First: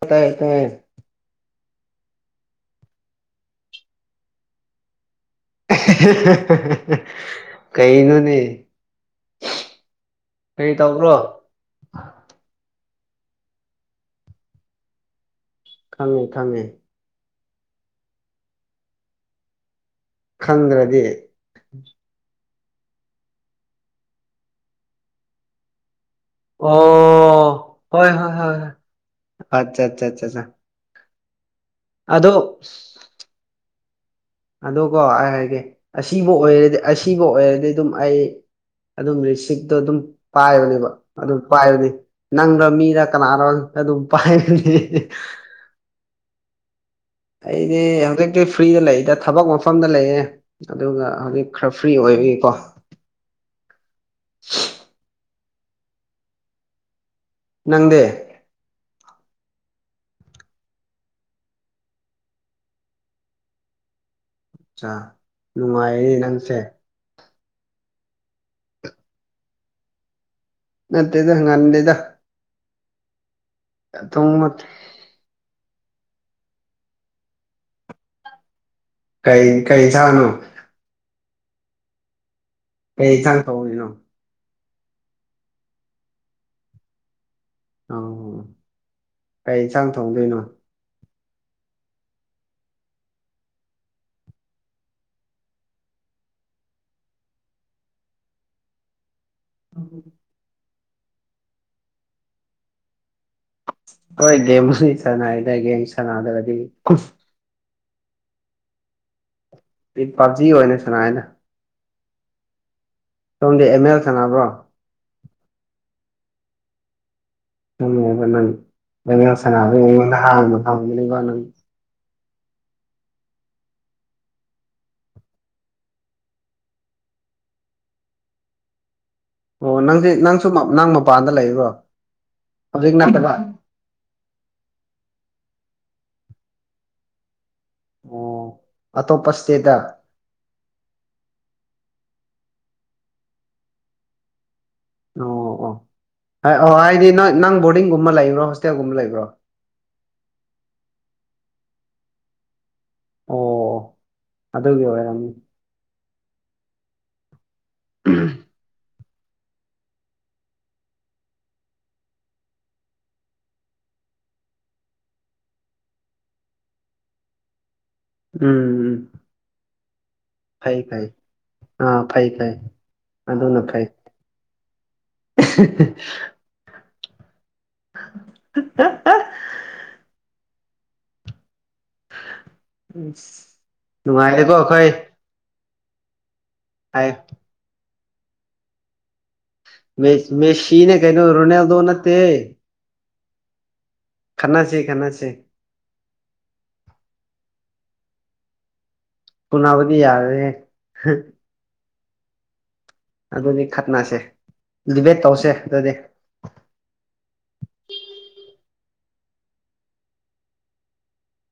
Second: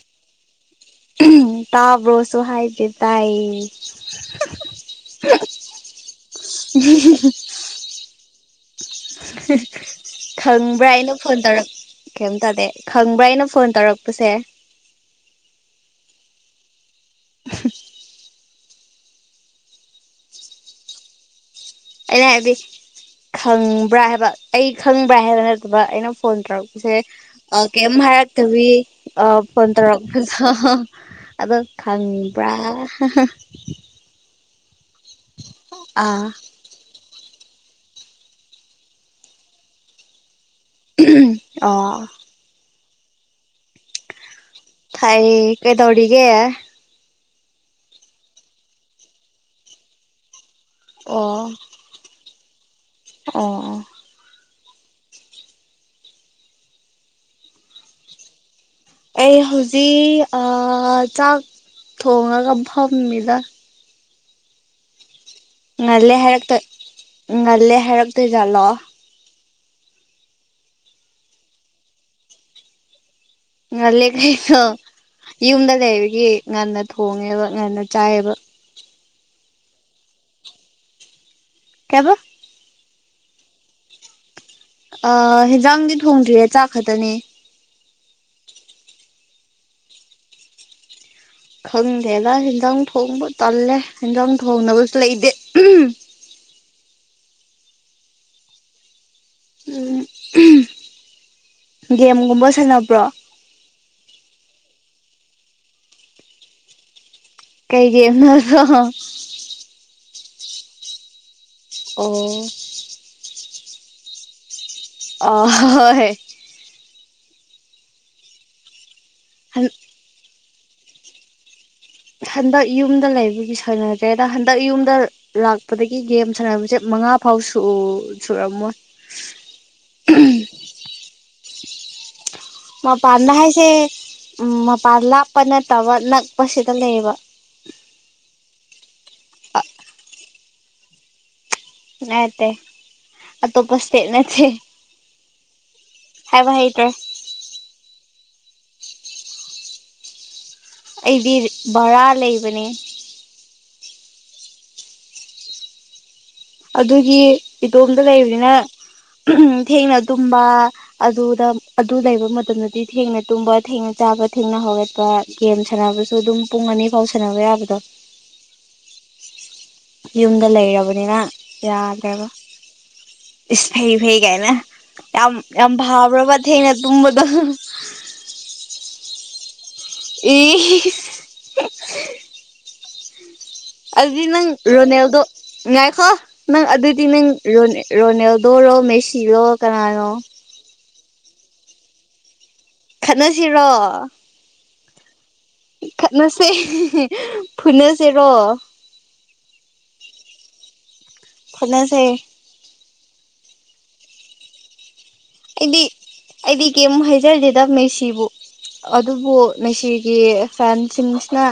ꯍꯇꯥ ꯇꯥꯏ ꯇꯥꯕ꯭ꯔꯣꯁꯨꯣ ꯍꯥꯏꯗꯤꯦ ꯇꯥꯏ ꯀꯩꯅꯅꯦ ꯈꯪꯕ꯭ꯔꯥ ꯇꯧꯕ꯭ꯔꯣ ꯑꯩꯅ ꯐꯣꯟ ꯇꯧꯔꯛ ꯀꯩꯝ ꯇꯥꯗꯦ ꯈꯪꯕ꯭ꯔꯥ ꯑꯩꯅ ꯐꯣꯟ ꯇꯧꯔꯛꯄꯁꯦ ꯈꯪꯉꯦ ꯈꯪꯉꯦ [inaudible] ꯈꯪꯗ꯭ꯔꯗꯤ ꯑꯩꯅ ꯍꯥꯏꯕꯗꯤ ꯈꯪꯕ꯭ꯔꯥ ꯍꯥꯏꯕ ꯑꯩ ꯈꯪꯕ꯭ꯔꯥ ꯍꯥꯏꯕ ꯅꯠꯇꯕ ꯑꯩꯅ ꯐꯣꯟ ꯇꯧꯔꯛꯄꯁꯦ ꯑꯣ ꯀꯩꯝ ꯍꯣꯏ ꯍꯣꯏ ꯍꯣꯏ ꯍꯥꯏꯔꯛꯇꯕꯤ ꯐꯣꯟ ꯑꯠꯆꯥ ꯑꯠꯆꯥ ꯑꯠꯆꯥ ꯑꯆꯥ ꯇꯧꯔꯛꯄꯗ ꯑꯗꯣ ꯑꯗꯣ ꯈꯪꯉꯕ꯭ꯔꯥ ꯑꯗ ꯀꯣ ꯑꯩ ꯍꯥꯏꯒꯦ ꯑꯥ ꯑꯁꯤꯕꯨ ꯑꯣꯏꯔꯗꯤ ꯁꯤꯕ ꯑꯣꯏꯔꯗꯤ ꯑꯗꯨꯝ ꯑꯩ ꯑꯗꯨꯝ ꯔꯤꯁꯤꯞꯇꯣ ꯑꯗꯨꯝ ꯄꯥꯏꯕꯅꯦꯕ ꯑꯗꯨ ꯑꯣ ꯄꯥꯏꯕꯅꯤ ꯅꯪꯗ ꯃꯤꯗ ꯀꯅꯥꯅꯣ ꯑꯗꯨ ꯑꯗꯨꯝ ꯄꯥꯏꯅꯤ ꯐꯩ ꯀꯩꯗꯧꯔꯤꯒꯦ ꯑꯩꯗꯤ ꯍꯧꯖꯤꯛꯇꯤ ꯐ꯭ꯔꯤꯗ ꯂꯩꯗ ꯊꯕꯛ ꯃꯐꯝꯗ ꯂꯩꯌꯦꯦ ꯑꯗꯨꯒ ꯍꯧꯖꯤꯛ ꯈꯔ ꯐ꯭ꯔꯤ ꯑꯣꯏꯔꯤꯀꯣ ꯑ [unintelligible] ꯅꯪꯗꯦ ꯑꯩ ꯍꯧꯖꯤꯛ ꯆꯥꯛ ꯊꯣꯡꯉꯒ ꯐꯝꯃꯤꯗ ꯑꯆꯥ ꯅꯨꯡꯉꯥꯏꯅꯦ ꯉꯜꯂꯦ ꯍꯥꯏꯔꯛꯇ ꯅꯪꯁꯦ ꯉꯜꯂꯦ ꯍꯥꯏꯔꯛꯇꯣꯏꯖꯥꯠꯂꯣ ꯅꯠꯇꯦꯗ ꯉꯅꯤꯦꯗ ꯑꯂꯦ ꯀꯥꯏꯣ ꯏꯟꯗꯗꯦ ꯍꯥꯏ ꯑꯗꯒꯤ ꯉꯟꯅ ꯊꯣꯡꯉꯦꯕ ꯉꯟꯅ ꯆꯥꯏꯑꯕ ꯀꯩ ꯀꯩ ꯆꯥꯅꯣ ꯀꯦꯕꯣ ꯀꯩ ꯏꯟꯊꯥꯡ ꯊꯧꯕꯃꯤꯅꯣ ꯑ ꯍꯦꯟꯖꯥꯡꯗꯤ ꯊꯣꯡꯗ꯭ꯔꯤꯦ ꯆꯥꯛ ꯈꯛꯇꯅꯦ ꯑ ꯀꯩ ꯏꯟꯁꯥꯡ ꯊꯣꯡꯗꯣꯏꯅꯣ ꯈꯪꯗꯦꯗ ꯌꯦꯟꯖꯥꯡ ꯊꯣꯡꯕ ꯇꯜꯂꯦ ꯍꯟꯖꯥꯡ ꯊꯣꯡꯅꯕꯁꯨ ꯂꯩꯇꯦ [unintelligible] ꯎꯝ ꯒꯦꯝꯒꯨꯝꯕ ꯁꯥꯟꯅꯕ꯭ꯔꯣ ꯍꯣꯏ ꯒꯦꯝ ꯁꯥꯟꯅꯏꯗꯒꯦꯝ ꯁꯥꯟꯅꯗ꯭ꯔꯗꯤ ꯀꯩꯒꯦꯦꯝ ꯅ ꯄꯞꯖꯤ ꯑꯣꯏꯅ ꯁꯅꯥ ꯍꯥꯏꯅ ꯑꯣ ꯁꯣꯝꯗꯤ ꯑꯦꯃꯦꯜ ꯁꯪꯉꯕ꯭ꯔꯣ ꯑ ꯍꯣꯏ ꯍꯣꯏ ꯍꯟ ꯁ ꯍꯟꯗꯛ ꯌꯨꯝꯗ ꯂꯩꯕꯒꯤ ꯁꯥꯟꯅꯗ꯭ꯔꯦꯗ ꯍꯟꯗꯛ ꯌꯨꯝꯗ ꯂꯥꯛꯄꯗꯒꯤ ꯒꯦꯝ ꯁꯥꯟꯅꯕꯁꯦ ꯃꯉꯥ ꯐꯥꯎ ꯁ ꯁꯨꯔꯝꯃꯣꯏ ꯑꯣ ꯅꯪꯁ ꯅꯪꯁꯨ ꯅꯪ ꯃꯄꯥꯟꯗ ꯂꯩꯕ꯭ꯔꯣ ꯃ ꯍꯧꯖꯤꯛ ꯅꯠꯇꯕ ꯄꯔꯅ ꯍꯥꯏꯁꯦ ꯎ ꯃ ꯄꯥ ꯂꯥꯞ ꯄ ꯅꯠꯇꯕ ꯅꯛꯄꯁꯤꯗ ꯂꯩꯕ ꯑꯣ ꯑꯇꯣꯞꯄ ꯏꯁꯇꯦꯠꯇ ꯑꯥꯏ ꯇ ꯑ ꯇꯣꯄꯁꯦ ꯅꯠꯇꯦ ꯑꯣ ꯍꯥꯏꯕ ꯑꯣ ꯑꯣ ꯍꯩꯇ꯭ꯔꯦ ꯍꯥꯏꯗꯤ ꯅ ꯅꯪ ꯕꯣꯔꯗꯤꯡꯒꯨꯝꯕ ꯂꯩ ꯍꯣ ꯍꯣꯁꯇꯌꯥꯦꯜꯒꯨꯝꯕ ꯂꯩꯕ꯭ꯔꯣ ꯑꯩꯗꯤ ꯕꯔꯥ ꯂꯩꯕꯅꯦ ꯑꯣ ꯑꯗꯨꯒꯤ ꯑꯣꯏꯔꯝꯅꯤ ꯑꯗꯨꯒꯤ ꯏꯗꯣꯝꯗ ꯂꯩꯕꯅꯤꯅ ꯊꯦꯡꯅ ꯇꯨꯝꯕ ꯑꯗꯨꯗ ꯑꯗꯨ ꯂꯩꯕ ꯃꯇꯝꯗꯗꯤ ꯊꯦꯡꯅ ꯇꯨꯝꯕ ꯊꯦꯡꯅ ꯆꯥꯕ ꯊꯦꯡꯅ ꯍꯧꯒꯠꯄ ꯒꯦꯝ ꯁꯥꯟꯅꯕꯁꯨ ꯑꯗꯨꯝ ꯄꯨꯡ ꯑꯅꯤ ꯐꯥꯎ ꯁꯥꯟꯅꯕ ꯌꯥꯕꯗꯣ ꯎꯝ ꯎꯝ ꯌꯨꯝꯗ ꯐꯩ ꯐꯩ ꯂꯩꯔꯕꯅꯤꯅ ꯑꯥ ꯌꯥꯗ꯭ꯔꯦꯕ ꯀꯩ ꯐꯥꯏ ꯏꯁ ꯐꯩ ꯐꯩ ꯀꯥꯏꯅ ꯌꯥꯝ ꯌꯥꯝ ꯥꯕ꯭ꯔꯕ ꯊꯦꯡꯅ ꯇꯨꯝꯕꯗꯣ ꯠꯇ [unintelligible] ꯏꯁ ꯎꯝ ꯑꯗꯨꯗꯤ ꯅꯪ ꯔꯣꯅꯦꯜꯗꯣ ꯉꯥꯏꯈꯣ ꯅꯪ ꯑꯗꯨꯗꯤ ꯍꯥꯏ ꯅꯪ ꯔꯣꯅꯦꯜꯗꯣꯔꯣ ꯃꯦꯁꯤꯔꯣ ꯃ ꯀꯅꯥꯅꯣ ꯃꯦꯁꯤꯅꯦ ꯀꯩꯅꯩꯅꯣ ꯔꯨꯅꯦꯗꯣꯅꯠꯇ ꯈꯠꯅꯁꯤꯔꯣ ꯈꯟꯅꯁꯤꯦ ꯈꯟꯅꯁꯤꯦ ꯈꯠꯅꯁꯦ ꯐꯨꯅꯁꯦꯔꯣ ꯄꯨꯅꯕꯗꯤ ꯌꯥꯔꯦ [unintelligible] ꯑꯗꯨꯗꯤ ꯈꯠꯅꯁꯦ ꯗꯤꯕꯦꯠ ꯇꯧꯁꯦ ꯑꯩꯗꯤ ꯑꯗꯨꯗꯤ ꯑꯩꯗꯤ ꯀꯦꯝꯃꯨꯛ ꯍꯥꯏꯖꯗꯦꯗ ꯃꯦꯁꯤꯕꯨ ꯑꯗꯨꯕꯨ ꯉꯁꯤꯒꯤ ꯐꯦꯟꯁꯤꯡꯁꯤꯅ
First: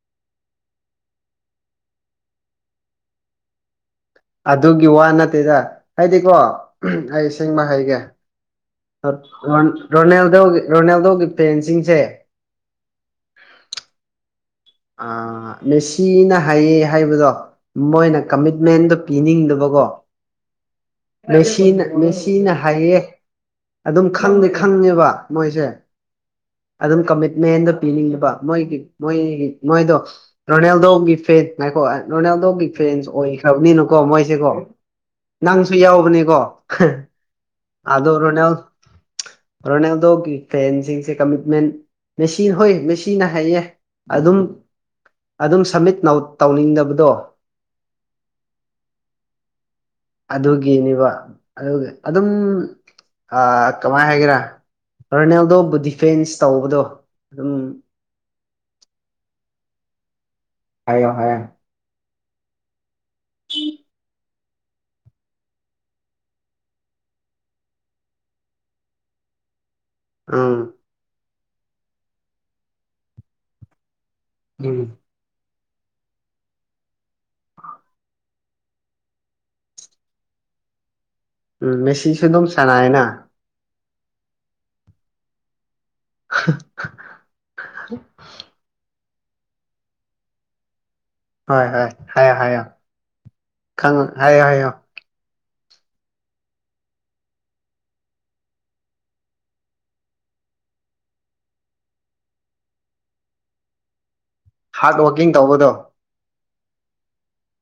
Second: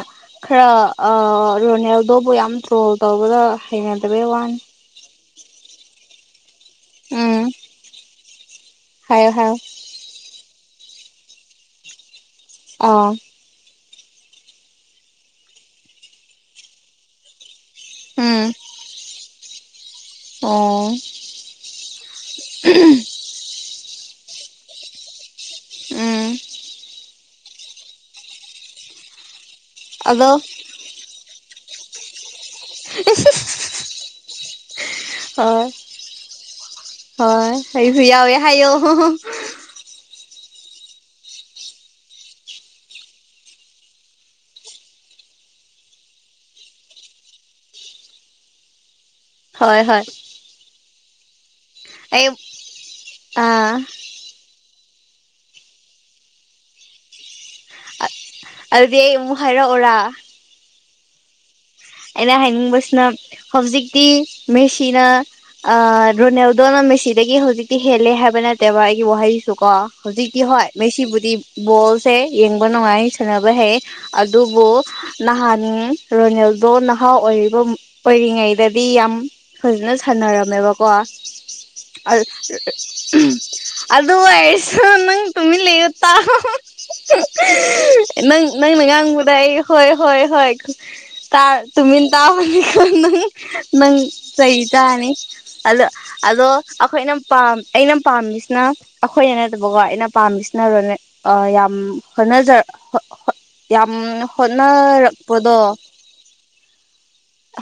ꯈꯔ ꯔꯣꯅꯤꯜ ꯑꯗꯨꯕꯨ ꯌꯥꯝ ꯇ꯭ꯔꯣꯜ ꯇꯧꯕꯗ ꯍꯩꯅ ꯑꯗꯨꯒꯤ ꯋꯥ ꯅꯠꯇꯦꯗ ꯍꯥꯏꯗꯤꯀꯣ ꯎꯝ ꯑꯩꯁꯤꯡꯕ ꯍꯩꯒꯦ ꯍꯥꯏꯌꯣ ꯍꯥꯏꯌꯣ ꯔꯣꯅꯥꯜꯗꯣꯒꯤ ꯔꯣꯅꯥꯜꯗꯣꯒꯤ ꯐꯦꯟꯁꯤꯡꯁꯦ ꯑꯥ ꯑ ꯃꯦꯁꯤꯅ ꯍꯥꯏꯌꯦ ꯍꯥꯏꯕꯗꯣ ꯃꯣꯏꯅ ꯀꯃꯤꯠꯃꯦꯟꯗꯣ ꯄꯤꯅꯤꯡꯗꯕ ꯑꯗꯨꯒꯣ ꯑ ꯁꯤꯅ ꯍꯥꯏꯌꯦ ꯑꯗꯨꯝ ꯈꯪꯗꯦ ꯈꯪꯉꯦꯕ ꯃꯣꯏꯁꯦ ꯎꯝ ꯑꯗꯨꯝ ꯀꯃꯤꯠꯃꯦꯟꯗ ꯄꯤꯅꯤꯡꯉꯕ ꯃꯣꯏꯒꯤ ꯃꯣꯏꯒꯤ ꯅꯣꯏꯗ ꯑꯗꯣ ꯔꯣꯅꯦꯜꯗꯣꯒꯤ ꯐꯦꯠ ꯉꯥꯏꯀꯣ ꯔꯣꯅꯦꯜꯗꯣ ꯐ꯭ꯔꯦꯟꯁ ꯑꯣꯏꯈ꯭ꯔꯕꯅꯤꯅꯀꯣ ꯃꯣꯏꯁꯦꯀꯣ ꯍꯣꯏ ꯅꯪꯁꯨ ꯌꯥꯎꯕꯅꯦꯀꯣ ꯍꯣꯏ ꯑꯩꯁꯨ ꯌꯥꯎꯋꯦ ꯍꯥꯏꯌꯣ ꯐꯔꯅꯦꯗꯣꯀꯤꯦ ꯐꯦꯟꯁꯤꯡꯁꯦ ꯀꯃꯤꯠꯃꯦꯟ ꯃꯁꯤꯦ ꯍꯣꯏ ꯃꯁꯤꯦꯅ ꯍꯥꯏꯌꯦ ꯑꯗꯨꯝ ꯑꯗꯨꯝ ꯁꯝꯃꯤꯠ ꯇꯧꯅꯤꯡꯗꯕꯗꯣ ꯍꯣꯏ ꯑꯗꯨꯒꯤꯅꯦꯕ ꯑꯗꯨꯒꯤ ꯑꯩ ꯑꯗꯨꯝ ꯑꯥ ꯀꯃꯥꯏꯅ ꯍꯥꯏꯒꯦꯔꯥ ꯔꯔꯅꯦꯜꯗꯣꯕꯨ ꯗꯤꯐꯦꯟꯁ ꯇꯧꯕꯗꯣ ꯑꯗꯨꯝ ꯑꯗꯨꯗꯤ ꯑꯩ ꯑꯃꯨꯛ ꯍꯥꯏꯔꯛꯑꯣꯔꯥ ꯍꯥꯏꯌꯣ ꯍꯥꯏꯌꯦ ꯑꯦꯩꯅ ꯍꯥꯏꯃꯡ ꯁꯅ ꯁꯕꯖꯤꯛꯇ ꯃꯦꯁꯤꯅ ꯔꯣꯅꯦꯜꯗꯣꯅ ꯃꯦꯁꯤꯗꯒꯤ ꯍꯧꯖꯤꯛꯇꯤ ꯍꯦꯜꯂꯦ ꯍꯥꯏꯕ ꯅꯠꯇꯦꯕ ꯑꯩꯒꯤ ꯋꯥꯍꯩꯁꯨ ꯀꯣ ꯍꯧꯖꯤꯛꯇꯤ ꯎꯝ ꯍꯣꯏ ꯉꯩꯁꯤꯕꯨꯗꯤ ꯕꯣꯜꯁꯦ ꯌꯦꯡꯕ ꯅꯨꯡꯉꯥꯏ ꯁꯥꯟꯅꯕ ꯍꯩ ꯑꯗꯨꯕꯨ ꯎꯝ ꯅꯍꯥꯟ ꯔꯣꯅꯤꯜ ꯑꯗꯣ ꯅꯍꯥ ꯑꯣꯏꯔꯤꯕ ꯑꯣꯏꯔꯤꯉꯩꯗꯗꯤ ꯌꯥꯝ ꯐꯖꯅ ꯁꯥꯟꯅꯔꯝꯃꯦꯕꯀꯣ ꯎꯝ ꯃꯦꯁꯤꯁꯨ ꯑꯗꯨꯝ ꯁꯥꯟꯅꯩꯅ ꯑꯗ ꯑꯁ ꯅꯪ ꯇꯃꯤ ꯂꯩ ꯅꯪ ꯅꯪꯅ ꯉꯥꯡꯕꯗ ꯏ ꯍꯣꯏ ꯍꯣꯏ ꯍꯣꯏ ꯇꯥ ꯍꯣꯏ ꯍꯣꯏ ꯇꯃꯤ ꯍꯥꯏꯌꯣ ꯇꯥꯕ ꯍꯥꯏꯌꯣ ꯅꯪ ꯅꯪ ꯈꯪ ꯍꯥꯏꯌꯣ ꯆꯍꯤ ꯍꯥꯏꯌꯣ ꯆ ꯑꯅꯤ ꯑꯗ ꯑꯗꯣ ꯑꯩꯈꯣꯏꯅ ꯄꯝ ꯑꯩꯅ ꯄꯥꯝꯃꯤꯁꯤꯅ ꯑꯩꯈꯣꯏꯅ ꯅꯠꯇꯕꯀꯣ ꯑꯩꯅ ꯄꯥꯝꯃꯤꯁꯤ ꯀꯅꯔꯣ ꯌꯥꯝ ꯍꯣꯠꯅꯖ ꯌꯥꯝ ꯍꯥꯔꯗ ꯋꯥꯔꯀꯤꯡ ꯍꯣꯠꯅꯔꯛꯄꯗꯣ ꯇꯧꯕꯗꯣ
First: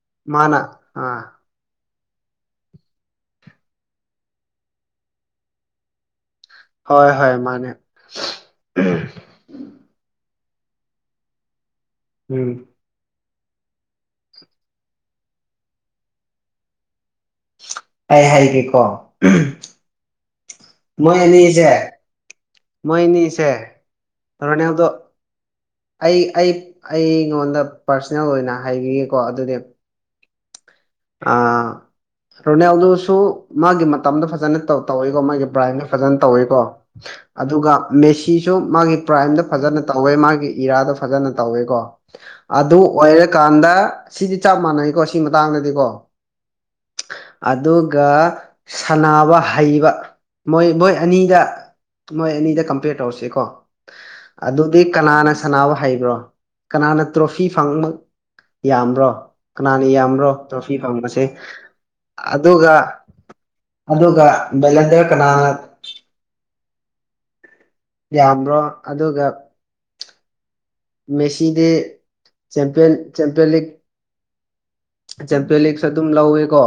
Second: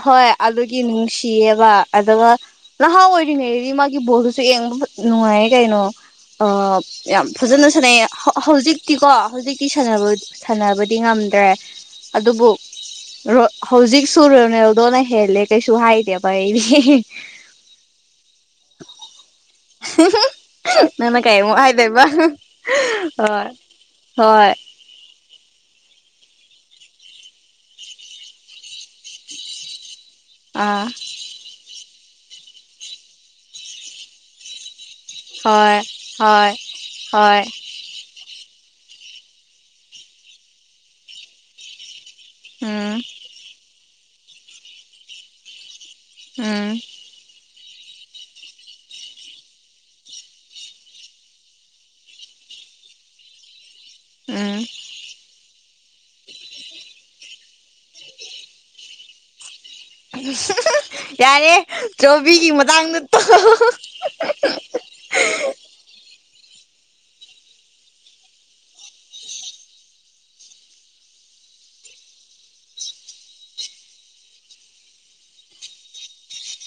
ꯍꯣꯏ ꯃꯥꯅ ꯑꯗꯨꯒꯤ ꯑꯥ ꯅꯨꯡꯁꯤꯌꯦꯕ ꯑꯗꯨꯒ ꯅꯍꯥ ꯑꯣꯏꯔꯤꯉꯩꯗꯤ ꯃꯥꯒꯤ ꯕꯣꯗꯨꯁꯨ ꯌꯦꯡꯕ ꯅꯨꯡꯉꯥꯏꯌꯦ ꯀꯩꯅꯣ ꯑ ꯍꯣꯏ ꯌꯥꯝ ꯍꯣꯏ ꯐꯖꯅ ꯃꯥꯅꯦ ꯁꯥꯟꯅꯩꯌꯦ ꯍꯧꯖꯤꯛꯇꯤꯀꯣ ꯍꯧꯖꯤꯛꯇꯤ ꯁꯥꯟꯅꯕ ꯁꯥꯟꯅꯕꯗꯤ ꯉꯝꯗ꯭ꯔꯦ ꯑꯗꯨꯕꯨ ꯎꯝ ꯔꯣꯠ ꯍꯧꯖꯤꯛ ꯁꯨꯔꯅꯦꯗꯣꯅ ꯍꯦꯜꯂꯦ ꯀꯩꯁꯨ ꯍꯥꯏꯗꯦꯕ ꯑꯩꯗꯤ ꯑꯩ ꯍꯥꯏꯒꯦꯀꯣ ꯅꯪꯅ ꯀꯩꯃꯨꯛ ꯃꯣꯏꯅꯤꯁꯦ ꯍꯥꯏꯗꯣꯏꯕ ꯃꯣꯏꯅꯤꯁꯦ ꯍꯣꯏ ꯍꯣꯏ ꯍꯔꯣꯅꯦꯗꯣ ꯑꯩ ꯑꯩ ꯑꯩꯉꯣꯟꯗ ꯄꯥꯔꯁꯣꯅꯦꯜ ꯑꯣꯏꯅ ꯍꯥꯏꯈꯤꯒꯦꯀꯣ ꯑꯗꯨꯗꯤ ꯑꯥ ꯑ ꯔꯣꯅꯦꯜꯗꯨꯁꯨ ꯃꯥꯒꯤ ꯃꯇꯝꯗꯣ ꯐꯖꯅ ꯇꯧ ꯇꯒꯤ ꯕ꯭ꯔꯥꯏ ꯍꯣꯏ ꯐꯖꯅ ꯍꯣꯏ ꯇꯧꯋꯀꯣ ꯍꯣꯏ ꯑꯗꯨꯒ ꯁꯨ ꯃꯥꯒꯤ ꯄ꯭ꯔꯥꯏꯝꯗ ꯐꯖꯅ ꯇꯧꯋꯦ ꯃꯥꯒꯤ ꯏꯔꯥꯗ ꯐꯖꯅ ꯇꯧꯋꯦꯀꯣ ꯑꯗꯨ ꯎꯝ ꯑꯣꯏꯔꯀꯥꯟꯗ ꯁꯤꯗꯤ ꯆꯞ ꯃꯥꯟꯅꯩꯀꯣ ꯁꯤ ꯃꯇꯥꯡꯗꯗꯤꯀꯣ ꯎꯝ ꯑꯗꯨꯒ ꯁꯅꯕ ꯍꯩꯕ ꯃꯣꯏ ꯃꯣꯏ ꯑꯅꯤꯗ ꯃꯣꯏ ꯑꯅꯤꯗ ꯀꯝꯄꯦꯌꯔ ꯇꯧꯔꯁꯤꯦꯀꯣ ꯎꯝ ꯑꯗꯨꯗꯤ ꯀꯅꯥꯅ ꯁꯥꯟꯅꯕ ꯍꯥꯏꯩꯕ꯭ꯔꯣ ꯀꯅꯥꯅ ꯇ꯭ꯔꯣꯐꯤ ꯐꯪꯕ ꯌꯥꯝꯕ꯭ꯔꯣ ꯀꯅꯥꯅ ꯌꯥꯝꯕ꯭ꯔꯣ ꯇ꯭ꯔꯣꯐꯤ ꯐꯪꯉꯁꯦ ꯌꯥꯔꯦ ꯆꯣꯕꯤꯒꯤ ꯑꯗꯨꯒ ꯃꯇꯥꯡꯗ ꯇꯣꯛꯑꯣ ꯑꯗꯨꯒ ꯚꯦꯂꯦꯟꯗꯔ ꯀꯅꯥꯅ [unintelligible] [inaudible] [unintelligible] [inaudible] ꯌꯥꯝꯕ꯭ꯔꯣ ꯑꯗꯨꯒ ꯃꯦꯁꯤꯗ ꯆꯄꯤꯟ ꯆꯦꯝꯄꯤꯌꯟ ꯂꯤꯛ ꯖꯦꯝꯄꯦꯜ ꯂꯤꯛꯁ ꯑꯗꯨꯝ ꯂꯧꯋꯦꯀꯣ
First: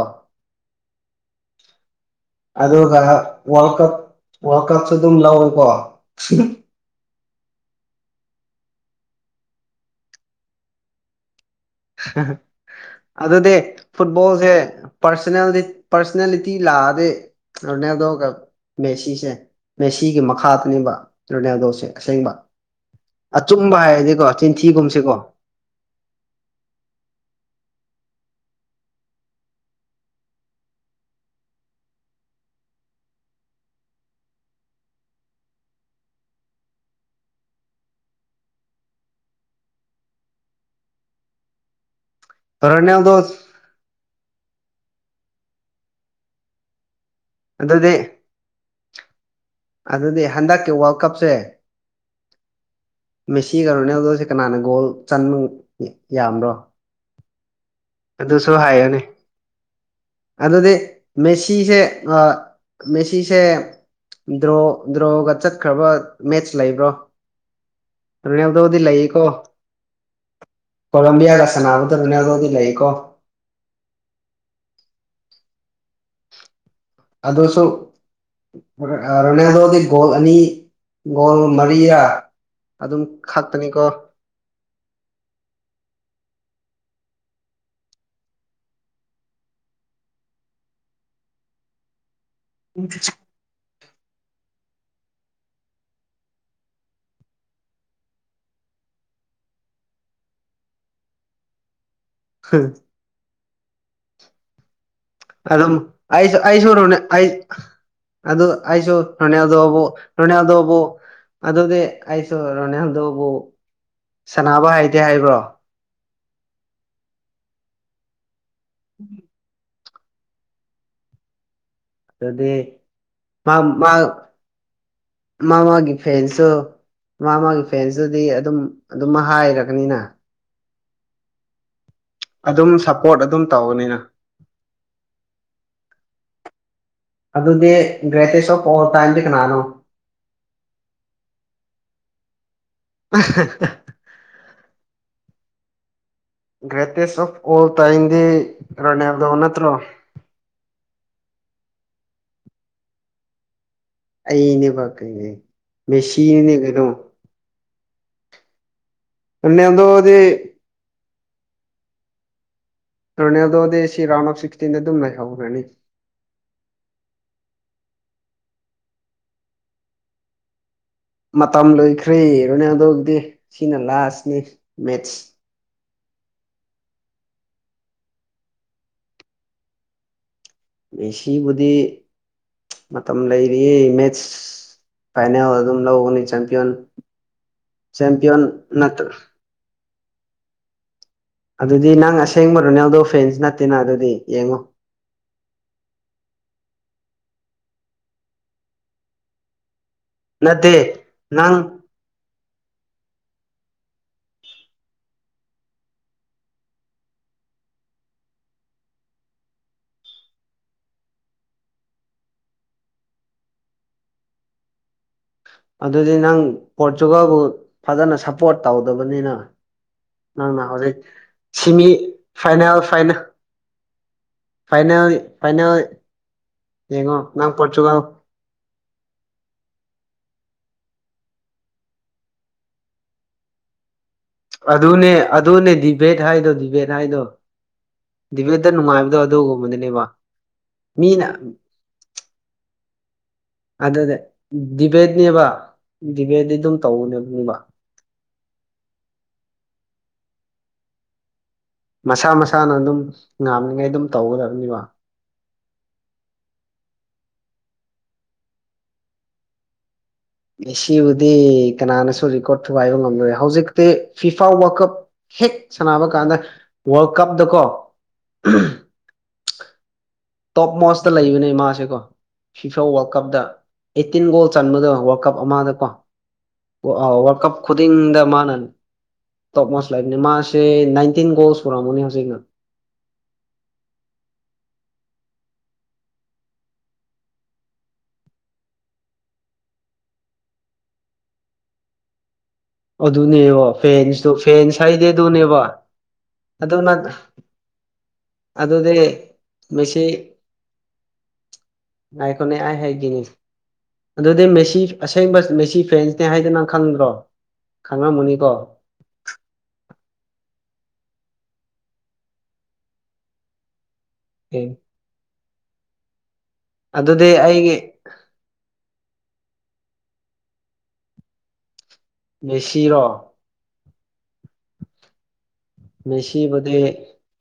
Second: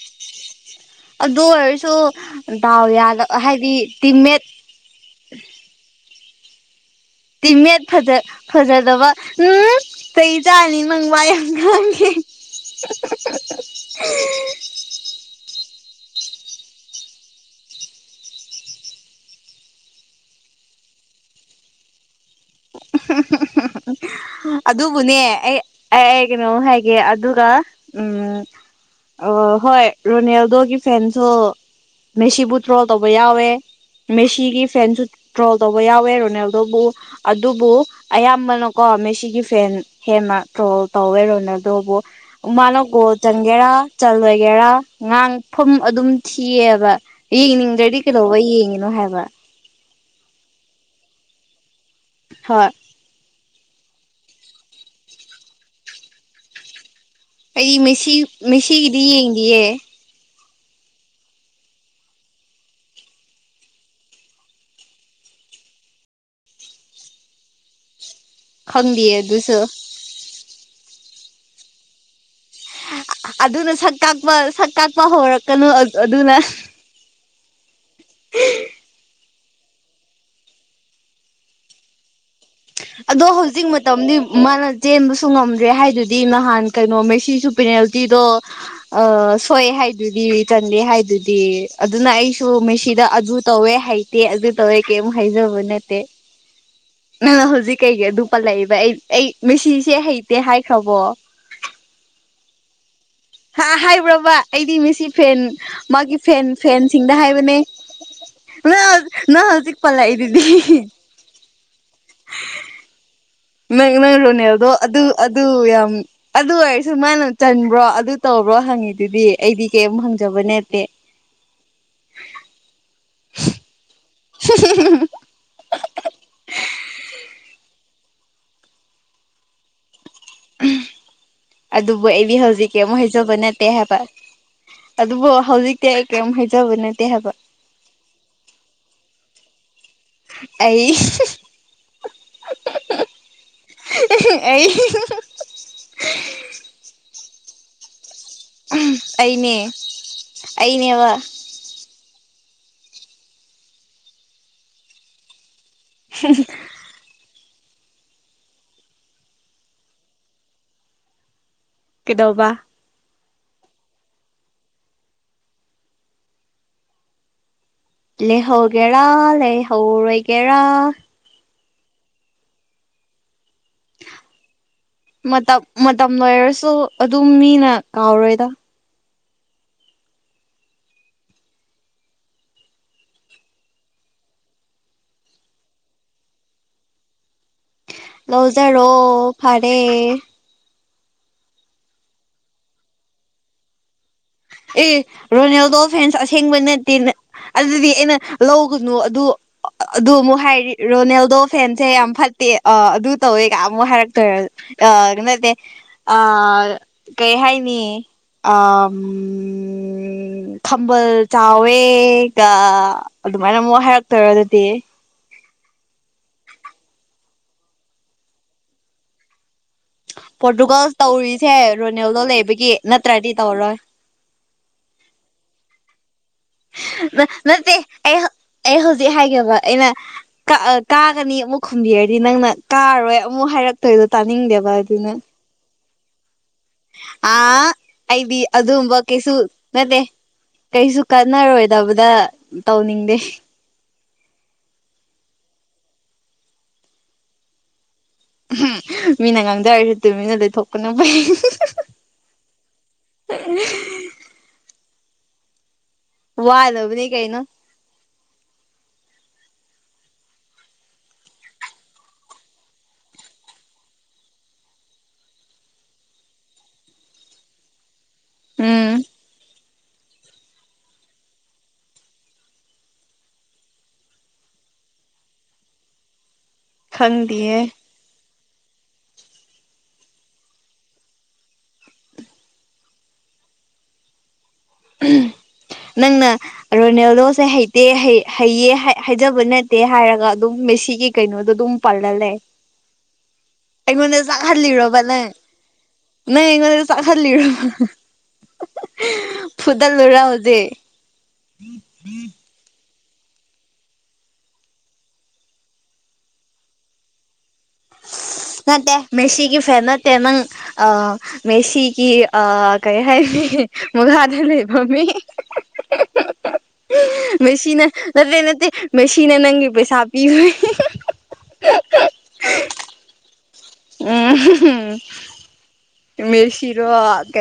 [unintelligible] [inaudible] ꯑꯗꯨ ꯑꯣꯏꯔꯁꯨ ꯗꯥꯎ ꯑꯗꯨꯒ ꯌꯥꯗ ꯍꯥꯏꯗꯤ ꯋꯥꯔꯜ ꯀꯞ ꯇꯤꯃꯦꯠ ꯁꯤꯔꯤ ꯇꯤꯃꯦꯠ ꯐꯖꯗꯕ ꯎꯝ ꯆꯍꯤ ꯆꯥꯅꯤ ꯃꯪ ꯋꯥꯏ ꯌꯥꯝ ꯉꯥꯡꯉꯦ ꯑꯗꯨꯗꯤ ꯐꯨꯠꯕꯣꯜꯁꯦ ꯄꯥꯔꯁꯣꯅꯦꯜꯗꯤ ꯄꯔꯁꯅꯂꯤꯤꯇꯤ ꯂꯥꯛꯗꯦ ꯑꯅꯦꯗꯣ ꯃꯦꯁꯤꯁꯦ ꯃꯦꯁꯤꯒꯤ ꯃꯈꯥꯗꯅꯦꯕ ꯔꯣꯅꯦꯜꯗꯣꯁꯦ ꯑꯁꯦꯡꯕ ꯑ ꯆꯨꯝꯕꯥ ꯍꯥꯏ ꯑꯗꯨꯕꯨꯅꯦ ꯑꯩ ꯑꯩ ꯑꯩ ꯀꯩꯅꯣ ꯍꯥꯏꯒꯦ ꯑꯗꯨꯒ ꯎꯝ ꯑ ꯍꯣꯏ ꯔꯣꯅꯦꯜꯗꯣꯒꯤ ꯐꯦꯟꯁꯨ ꯃꯦꯁꯤꯕꯨ ꯇ꯭ꯔꯣ ꯇꯧꯕ ꯌꯥꯎꯋꯦ ꯃꯦꯁꯤꯒꯤ ꯐꯦꯟꯁꯨ ꯗ꯭ꯔꯣꯜ ꯇꯧꯕ ꯌꯥꯎꯋꯦ ꯔꯣꯅꯦꯜꯗꯣꯕꯨ ꯑꯗꯨꯕꯨ ꯑꯌꯥꯝꯕꯅꯀꯣ ꯃꯦꯁꯤ ꯒꯤ ꯐꯦꯟ ꯍꯦꯟꯅ ꯇ꯭ꯔꯣꯜ ꯇꯧꯋꯦꯔꯣꯅ ꯑꯗꯨꯕꯨ ꯃꯥꯅꯣ ꯀꯣ ꯔꯣꯅꯦꯜꯗꯣ ꯆꯪꯒꯦꯔꯥ ꯆꯂ ꯒꯦꯔꯥ ꯉꯥꯡꯐꯝ ꯑꯗꯨꯝ ꯊꯤꯌꯦꯕ ꯑꯗꯨꯗꯤ ꯌꯦꯡꯅꯤꯡꯗ꯭ꯔꯗꯤ ꯀꯩꯗꯧꯕ ꯌꯦꯡꯉꯤꯅꯣ ꯍꯥꯏꯕ ꯑꯗꯨꯗꯤ ꯍꯟꯗꯛꯀꯤ ꯋꯥꯔꯜ ꯀꯞꯁꯦ ꯍꯣꯏ ꯃꯦꯁꯤꯒꯩꯅꯣꯅꯦꯕꯗꯣ ꯀꯅꯥꯅ ꯒꯣꯜ ꯆꯟꯕ ꯌꯥꯝꯕ꯭ꯔꯣ ꯑꯩ ꯃꯦꯁꯤ ꯑꯗꯨꯁꯨ ꯍꯥꯏꯌꯨꯅꯦ ꯃꯦꯁꯤꯒꯤꯗꯤ ꯌꯦꯡꯗꯤꯌꯦ ꯑꯗꯨꯗꯤ ꯃꯦꯁꯤꯁꯦ ꯑ ꯃꯦꯁꯤꯁꯦ ꯗ꯭ꯔꯣ ꯗ꯭ꯔꯣꯒ ꯆꯠꯈ꯭ꯔꯕ ꯃꯦꯠꯆ ꯂꯩꯕ꯭ꯔꯣ ꯔꯣꯅꯥꯜꯗꯣꯗꯤ ꯈꯪꯗꯤꯌꯦ ꯂꯩꯀꯣ ꯑꯗꯨꯁꯨ ꯀꯥꯂꯝꯕꯤꯌꯥꯒꯥ ꯁꯅꯕꯗ ꯔꯣꯅꯥꯜ ꯗꯣꯗꯤ ꯑꯗꯨꯅ ꯁꯛ ꯀꯥꯛꯄ ꯁꯛ ꯀꯥꯛꯄ ꯍꯧꯔꯛꯀꯅꯨ ꯑꯗꯨꯅ ꯔꯣꯅꯜꯗꯣꯗꯤ ꯒꯣꯜ ꯑꯅꯤ ꯒꯣꯜ ꯃꯔꯤꯌꯥ ꯑꯗꯣ ꯍꯧꯖꯤꯛ ꯃꯇꯝꯗꯤ ꯃꯥꯅ ꯆꯦꯟꯕꯁꯨ ꯉꯝꯗ꯭ꯔꯦ ꯍꯥꯏꯗꯨꯗꯤ ꯅꯍꯥꯟ ꯀꯩꯅꯣꯃꯦ ꯁꯤꯁꯨ ꯄꯦꯅꯥꯜꯇꯤꯗꯣ ꯁꯣꯛꯑꯦ ꯍꯥꯏꯗꯨꯗꯤ ꯆꯟꯗꯦ ꯍꯥꯏ ꯑꯗꯨꯗꯤ ꯑꯗꯨꯅ ꯑꯩ ꯁꯨ ꯃꯦꯁꯤꯗ ꯑꯗꯨ ꯇꯧꯋꯦ ꯍꯥꯏꯇꯦ ꯑꯗꯨ ꯇꯧꯋꯦ ꯀꯩꯝ ꯍꯥꯏꯖꯕ ꯅꯠꯇꯦ ꯅꯪꯅ ꯍꯧꯖꯤꯛ ꯀꯩꯒꯤ ꯑꯗꯨ ꯄꯜꯂꯛꯏꯕ ꯑꯩ ꯑꯩ ꯃꯦꯁꯤꯁꯦ ꯍꯩꯇꯦ ꯍꯥꯏꯈ꯭ꯔꯕꯣ [unintelligible] [inaudible] ꯍꯝ ꯍꯥ ꯍꯥꯏꯕ꯭ꯔꯕ ꯑꯩꯗꯤ ꯃꯦꯁꯤ ꯐꯦꯟ ꯑꯗꯨꯝ ꯃꯥꯒꯤ ꯑꯩꯁꯨ ꯐꯦꯟ ꯑꯩꯁꯨ ꯔꯣꯅꯦ ꯐꯦꯟꯁꯤꯡꯗ ꯑꯩ ꯍꯥꯏꯕꯅꯦ ꯑꯗꯨ ꯑꯁꯨ ꯅꯪ ꯅꯪ ꯍꯧꯖꯤꯛ ꯔꯣꯅꯥꯜꯗꯣꯕꯨ ꯔꯣꯅꯥꯜꯗꯣꯕꯨ ꯄꯜꯂꯛꯏꯗꯨꯗꯤ ꯑꯗꯨꯗꯤ ꯑꯩꯁꯣ ꯔꯣꯅꯥꯜꯗꯣꯕꯨ ꯅꯪꯅꯪ ꯔꯣꯅꯥꯜꯗꯣ ꯑꯗꯨ ꯑꯗꯨ ꯌꯥꯝ ꯑꯗꯨ ꯑꯣꯏꯔꯁꯨ ꯃꯥꯅ ꯆꯟꯕ꯭ꯔꯣ ꯑꯗꯨ ꯇꯧꯕ꯭ꯔꯣ ꯍꯪꯉꯤꯗꯨꯗꯤ ꯑꯩꯗꯤ ꯀꯩꯝ ꯍꯪꯖꯕꯅꯦꯠꯇꯦ ꯐꯖꯗꯦꯍꯦ ꯃꯥꯃꯥ ꯃꯥꯃꯥꯒꯤ ꯐꯦꯟꯁꯨ ꯃꯥꯃꯥꯒꯤ ꯐꯦꯟꯇꯗꯤ ꯑꯗꯨꯝ ꯑꯗꯨꯝ ꯍꯥꯏꯔꯒꯅꯤꯅ ꯎꯝ ꯑꯗꯨꯕꯨ ꯑꯩꯗꯤ ꯍꯧꯖꯤꯛꯀꯤ ꯑꯗꯨꯝ ꯑꯃꯨꯛ ꯁꯞꯄꯣꯔꯠ ꯍꯩꯖꯕ ꯑꯗꯨꯝ ꯅꯠꯇꯦ ꯍꯥꯏꯕ ꯇꯧꯒꯅꯤꯅ ꯑꯗꯨꯕꯨ ꯍꯧꯖꯤꯛꯇꯤ ꯀꯦꯝ ꯍꯥꯏꯖꯕ ꯅꯠ ꯑꯗꯨꯗꯤ ꯒ꯭ꯔ‌ꯦꯇꯦꯇ‌ꯦꯁ ꯑ‌ꯦꯞ ꯄꯥꯋꯥꯔ ꯇꯥꯏꯝꯗꯤ ꯀꯅꯥꯅꯣ ꯑꯩ ꯑꯩ ꯒ꯭ꯔꯦꯇꯦꯁ ꯑꯣꯐ ꯑꯣꯜ ꯇꯥꯏꯝ ꯑꯩꯅꯦ ꯑꯩꯅꯦꯕ ꯑꯩꯅꯦꯕ ꯀꯩꯅꯦ ꯃꯦꯁꯤꯅꯤꯅꯦ ꯀꯩꯅꯣ ꯔꯣꯅꯥꯜꯗꯣꯗꯤ ꯀꯗꯧꯕ ꯔꯣꯅꯥꯜꯗꯣꯗꯤ ꯁꯤ ꯔꯥꯎꯟ ꯑꯣꯐ ꯁꯤꯛꯁꯇꯤꯟꯗ ꯑꯗꯨꯝ ꯂꯩꯍꯧꯈ꯭ꯔꯥꯅꯤ ꯂꯩꯍꯧꯒꯦꯔ ꯂꯩꯍꯧ ꯔ‌ꯣꯏꯒꯦꯔ ꯃꯇꯝ ꯂꯣꯏꯈ꯭ꯔꯦ ꯔꯣꯅꯥꯜꯗꯣ ꯒꯤꯗꯤ ꯁꯤꯅ ꯂꯥꯁꯅꯤ ꯃꯦꯠꯁ ꯃꯇꯝ ꯃꯇꯝ ꯂꯣꯏꯔꯁꯨ ꯑꯗꯨꯝ ꯃꯤꯅ ꯀꯥꯎꯔꯣꯏꯗ ꯃꯦꯁꯤꯕꯨꯗꯤ ꯃꯇꯝ ꯂꯩꯔꯤꯌꯦ ꯃꯦꯠꯁ ꯐꯥꯏꯅꯦꯜ ꯑꯗꯨꯝ ꯂꯧꯒꯅꯤ ꯆꯦꯝꯄꯤꯌꯟ ꯆꯦꯝꯄꯤꯌꯟ ꯅꯠꯇ꯭ꯔ ꯂꯧꯖꯥꯔꯣ ꯐꯔꯦ ꯑꯗꯨꯗꯤ ꯅꯪ ꯑꯁꯦꯡꯕ ꯔꯣꯅꯦꯜꯗꯣ ꯐ‌ꯦꯟꯁ ꯅꯠꯇꯦꯅ ꯑꯗꯨꯗꯤ ꯌꯦꯡꯉꯣ ꯑꯦ ꯔꯣꯅꯦꯜꯗꯣ ꯐꯦꯟꯁ ꯑꯥꯁ‌ꯦꯡ ꯊꯦꯡꯕ ꯅꯠꯇꯦꯅ ꯑꯗꯨꯗꯤ ꯑꯩꯅ ꯂꯧꯒꯅꯨ ꯑꯗꯨ ꯑꯗꯨ ꯑꯃꯨꯛ ꯍꯥꯏꯔꯤ ꯅꯠꯇꯦ ꯔꯣꯅꯦꯜꯗꯣ ꯅꯪ ꯐꯦꯟꯁꯦ ꯌꯥꯝ ꯐꯠꯇꯦ ꯑ ꯑꯗꯨ ꯇꯧꯋꯦꯒ ꯑꯃꯨꯛ ꯍꯥꯏꯔꯛꯇꯣꯏꯔ ꯑꯗꯨ ꯅꯠꯇꯦ ꯑꯥ ꯀꯩ ꯍꯥꯏꯅꯤ ꯑꯥꯝ ꯎꯝ ꯈꯝꯕꯜ ꯆꯥꯎꯋꯦꯒ ꯑꯗꯨꯃꯥꯏꯅ ꯑꯃꯨꯛ ꯍꯥꯏꯔꯛꯇꯣꯏꯔ ꯑꯗꯨꯗꯤ ꯑꯗꯨꯗꯤ ꯅꯪ ꯄꯣꯔꯆꯇꯨꯒꯜꯕꯨ ꯐꯖꯅ ꯁꯞꯄꯣꯔꯠ ꯇꯧꯗꯕꯅꯤꯅ ꯅꯪꯅꯥ ꯄꯣꯔꯇꯨꯒꯜ ꯍꯧꯖꯤꯛ ꯇꯧꯔꯤꯁꯦ ꯁꯤꯃꯤ ꯔꯣꯅꯦꯜꯗꯣ ꯂꯩꯕꯒꯤ ꯐꯥꯏꯅꯦꯜ ꯐꯥꯏꯅ‌ꯦꯜ ꯅꯠꯇ꯭ꯔꯗꯤ ꯇꯧꯔꯣꯏ ꯐꯥꯏꯅꯥꯜ ꯐꯥꯏꯅꯥꯜ ꯅꯠꯇꯦ ꯑꯩ ꯑꯩ ꯍꯧꯖꯤꯛ ꯍꯥꯏꯒꯦꯕ ꯑꯩꯅ ꯀꯥꯒꯅꯤ ꯑꯃꯨꯛ ꯈꯨꯝꯕꯤꯔꯗꯤ ꯅꯪꯅ ꯀꯥꯔꯣꯏ ꯑꯃꯨꯛ ꯍꯥꯏꯔꯛꯇꯣꯏꯗ ꯑꯗꯨꯅꯦ ꯑꯗꯨꯅꯦ ꯗꯤꯕꯦꯠ ꯍꯥꯏꯗ ꯗꯤꯕꯦꯠ ꯍꯥꯏꯗꯣ ꯑꯥ ꯑꯩꯗꯤ ꯗꯤꯕꯦꯠꯇ ꯑꯗꯨꯝꯕ ꯅꯨꯡꯉꯥꯏꯕꯗꯣ ꯀꯩꯁꯨ ꯅꯠꯇꯦ ꯑꯗꯨꯒꯨꯝꯕꯗꯨꯅꯦꯕ ꯀꯩꯁꯨ ꯃꯤꯅ ꯀꯠꯅꯔꯣꯏꯗꯕꯗ ꯇꯧꯅꯤꯡꯉ ꯑꯗꯨꯅꯦ ꯗꯤꯕꯦꯠꯅꯦꯕ ꯗꯤꯕꯦꯠꯇꯤ ꯑꯗꯨꯝ ꯇꯧꯅꯦꯕꯕ ꯎꯝ ꯃꯤꯅ ꯉꯥꯡꯗꯔꯁꯤ ꯑꯗꯨ ꯃꯤꯅ ꯂꯩꯊꯣꯛꯄꯅꯦ ꯃꯩ ꯃꯁꯥ ꯃꯁꯥꯅ ꯑꯗꯨꯝ ꯉꯥꯝꯅꯤꯉꯥꯏ ꯑꯗꯨꯝ ꯇꯧꯒꯗꯕꯅꯤꯕ ꯋꯥꯗꯕ ꯅ ꯀꯥꯏꯅꯣ ꯁꯤꯕꯨꯗꯤ ꯀꯅꯥꯅꯁꯨ ꯔꯦꯀꯣꯔꯠ ꯊꯨꯒꯥꯏꯕ ꯉꯝꯂꯔꯦ ꯍꯧꯖꯤꯛꯇꯤ ꯐꯤꯐꯥ ꯋꯥꯔꯀꯞ ꯍꯦꯛ ꯁꯥꯟꯅꯕ ꯀꯥꯟꯗ ꯋꯥꯔꯜ ꯀꯞꯇꯀꯣ ꯎꯝ ꯇꯣꯞ ꯃꯣꯁꯇ ꯂꯩꯕꯅꯦ ꯏ ꯃꯥꯥꯁꯦꯀꯣ ꯐꯤꯐꯣ ꯋꯥꯔꯜ ꯀꯞꯇ ꯑꯩꯠꯇꯤꯟ ꯒꯣꯜ ꯆꯟꯕꯗꯣ ꯋꯥꯔꯜ ꯀꯞ ꯑꯃꯗꯀꯣ ꯋꯥꯔ ꯀꯞ ꯈꯪꯗꯤꯌꯦ ꯈꯨꯗꯤꯡꯗ ꯃꯥꯅ ꯇꯣꯞ ꯃꯁ ꯂꯥꯏꯐꯅꯦ ꯃꯥ ꯅꯅꯥꯟꯇꯤꯟ ꯣꯜꯁ ꯍꯣꯔꯛꯃꯅꯤ ꯍꯧꯖꯤꯛ [unintelligible] ꯎꯝ ꯅꯪꯅ ꯔꯣꯅꯦꯜꯗꯣꯁꯦ ꯍꯩꯇꯦ ꯍꯩ ꯍꯩꯌꯦ ꯍꯥꯏ ꯍꯥꯏꯖꯕ ꯅꯠꯇꯦ ꯍꯥꯏꯔꯒ ꯑꯗꯨꯝ ꯃꯦꯁ ꯁꯤꯒꯤ ꯀꯩꯅꯣꯗꯣ ꯑꯗꯨꯝ ꯄꯜꯂ ꯂꯩ ꯑꯗꯨꯅꯦꯕꯥ ꯑꯩꯉꯣꯟꯗ ꯐꯦꯟꯁꯇꯣ ꯐꯦꯟꯁ ꯆꯥꯛꯍꯜꯂꯤꯔꯣꯕ ꯍꯥꯏꯖꯦ ꯅꯪ ꯑꯗꯨꯅꯦꯕꯥ ꯅꯪ ꯑꯩꯉꯣꯟꯗꯥ ꯆꯥꯛꯍꯜꯂꯤꯔꯣ ꯑꯗꯨꯗꯤ ꯃꯦꯁꯤ ꯐꯨꯗꯠꯂꯨꯔꯥ ꯍꯧꯖꯤꯛ ꯉꯥꯏꯈꯣꯅꯦ ꯑꯩ ꯍꯥꯏ ꯎꯝ ꯑꯗꯨꯗꯤ ꯃꯦꯁꯤ ꯑꯁꯦꯡꯕ ꯃꯦꯁꯤ ꯐ꯭ꯔꯦꯟꯁꯅꯦ ꯍꯥꯏꯗꯣ ꯅꯪ ꯈꯪꯗ꯭ꯔꯣ ꯈꯡꯉꯝꯃꯨꯅꯤ ꯅꯠꯇꯦ ꯃꯦꯁꯤꯒꯤ ꯐꯦꯟ ꯅꯠꯇꯦ ꯅꯪ ꯑ ꯃꯦꯁꯤꯒꯤ ꯑ ꯀꯔꯤ ꯍꯥꯏꯁꯤꯒꯦ ꯃꯨꯂꯥꯗ ꯑꯦ ꯂꯩꯕ ꯃꯤ ꯑꯗꯨꯗꯤ ꯃꯦꯁꯤ ꯑꯩꯒꯤ ꯅ ꯅꯠꯇꯦ ꯅꯠꯇꯦ ꯃꯦꯁꯤ ꯁꯤꯅ ꯅꯪꯒꯤ ꯄꯩꯁꯥ ꯄꯤꯔꯦ [unintelligible] ꯃꯦꯁꯤꯔꯣ ꯎꯝ ꯃꯦꯁꯤꯕꯨꯗꯤ ꯃꯦꯁꯤꯔꯣ ꯀꯩ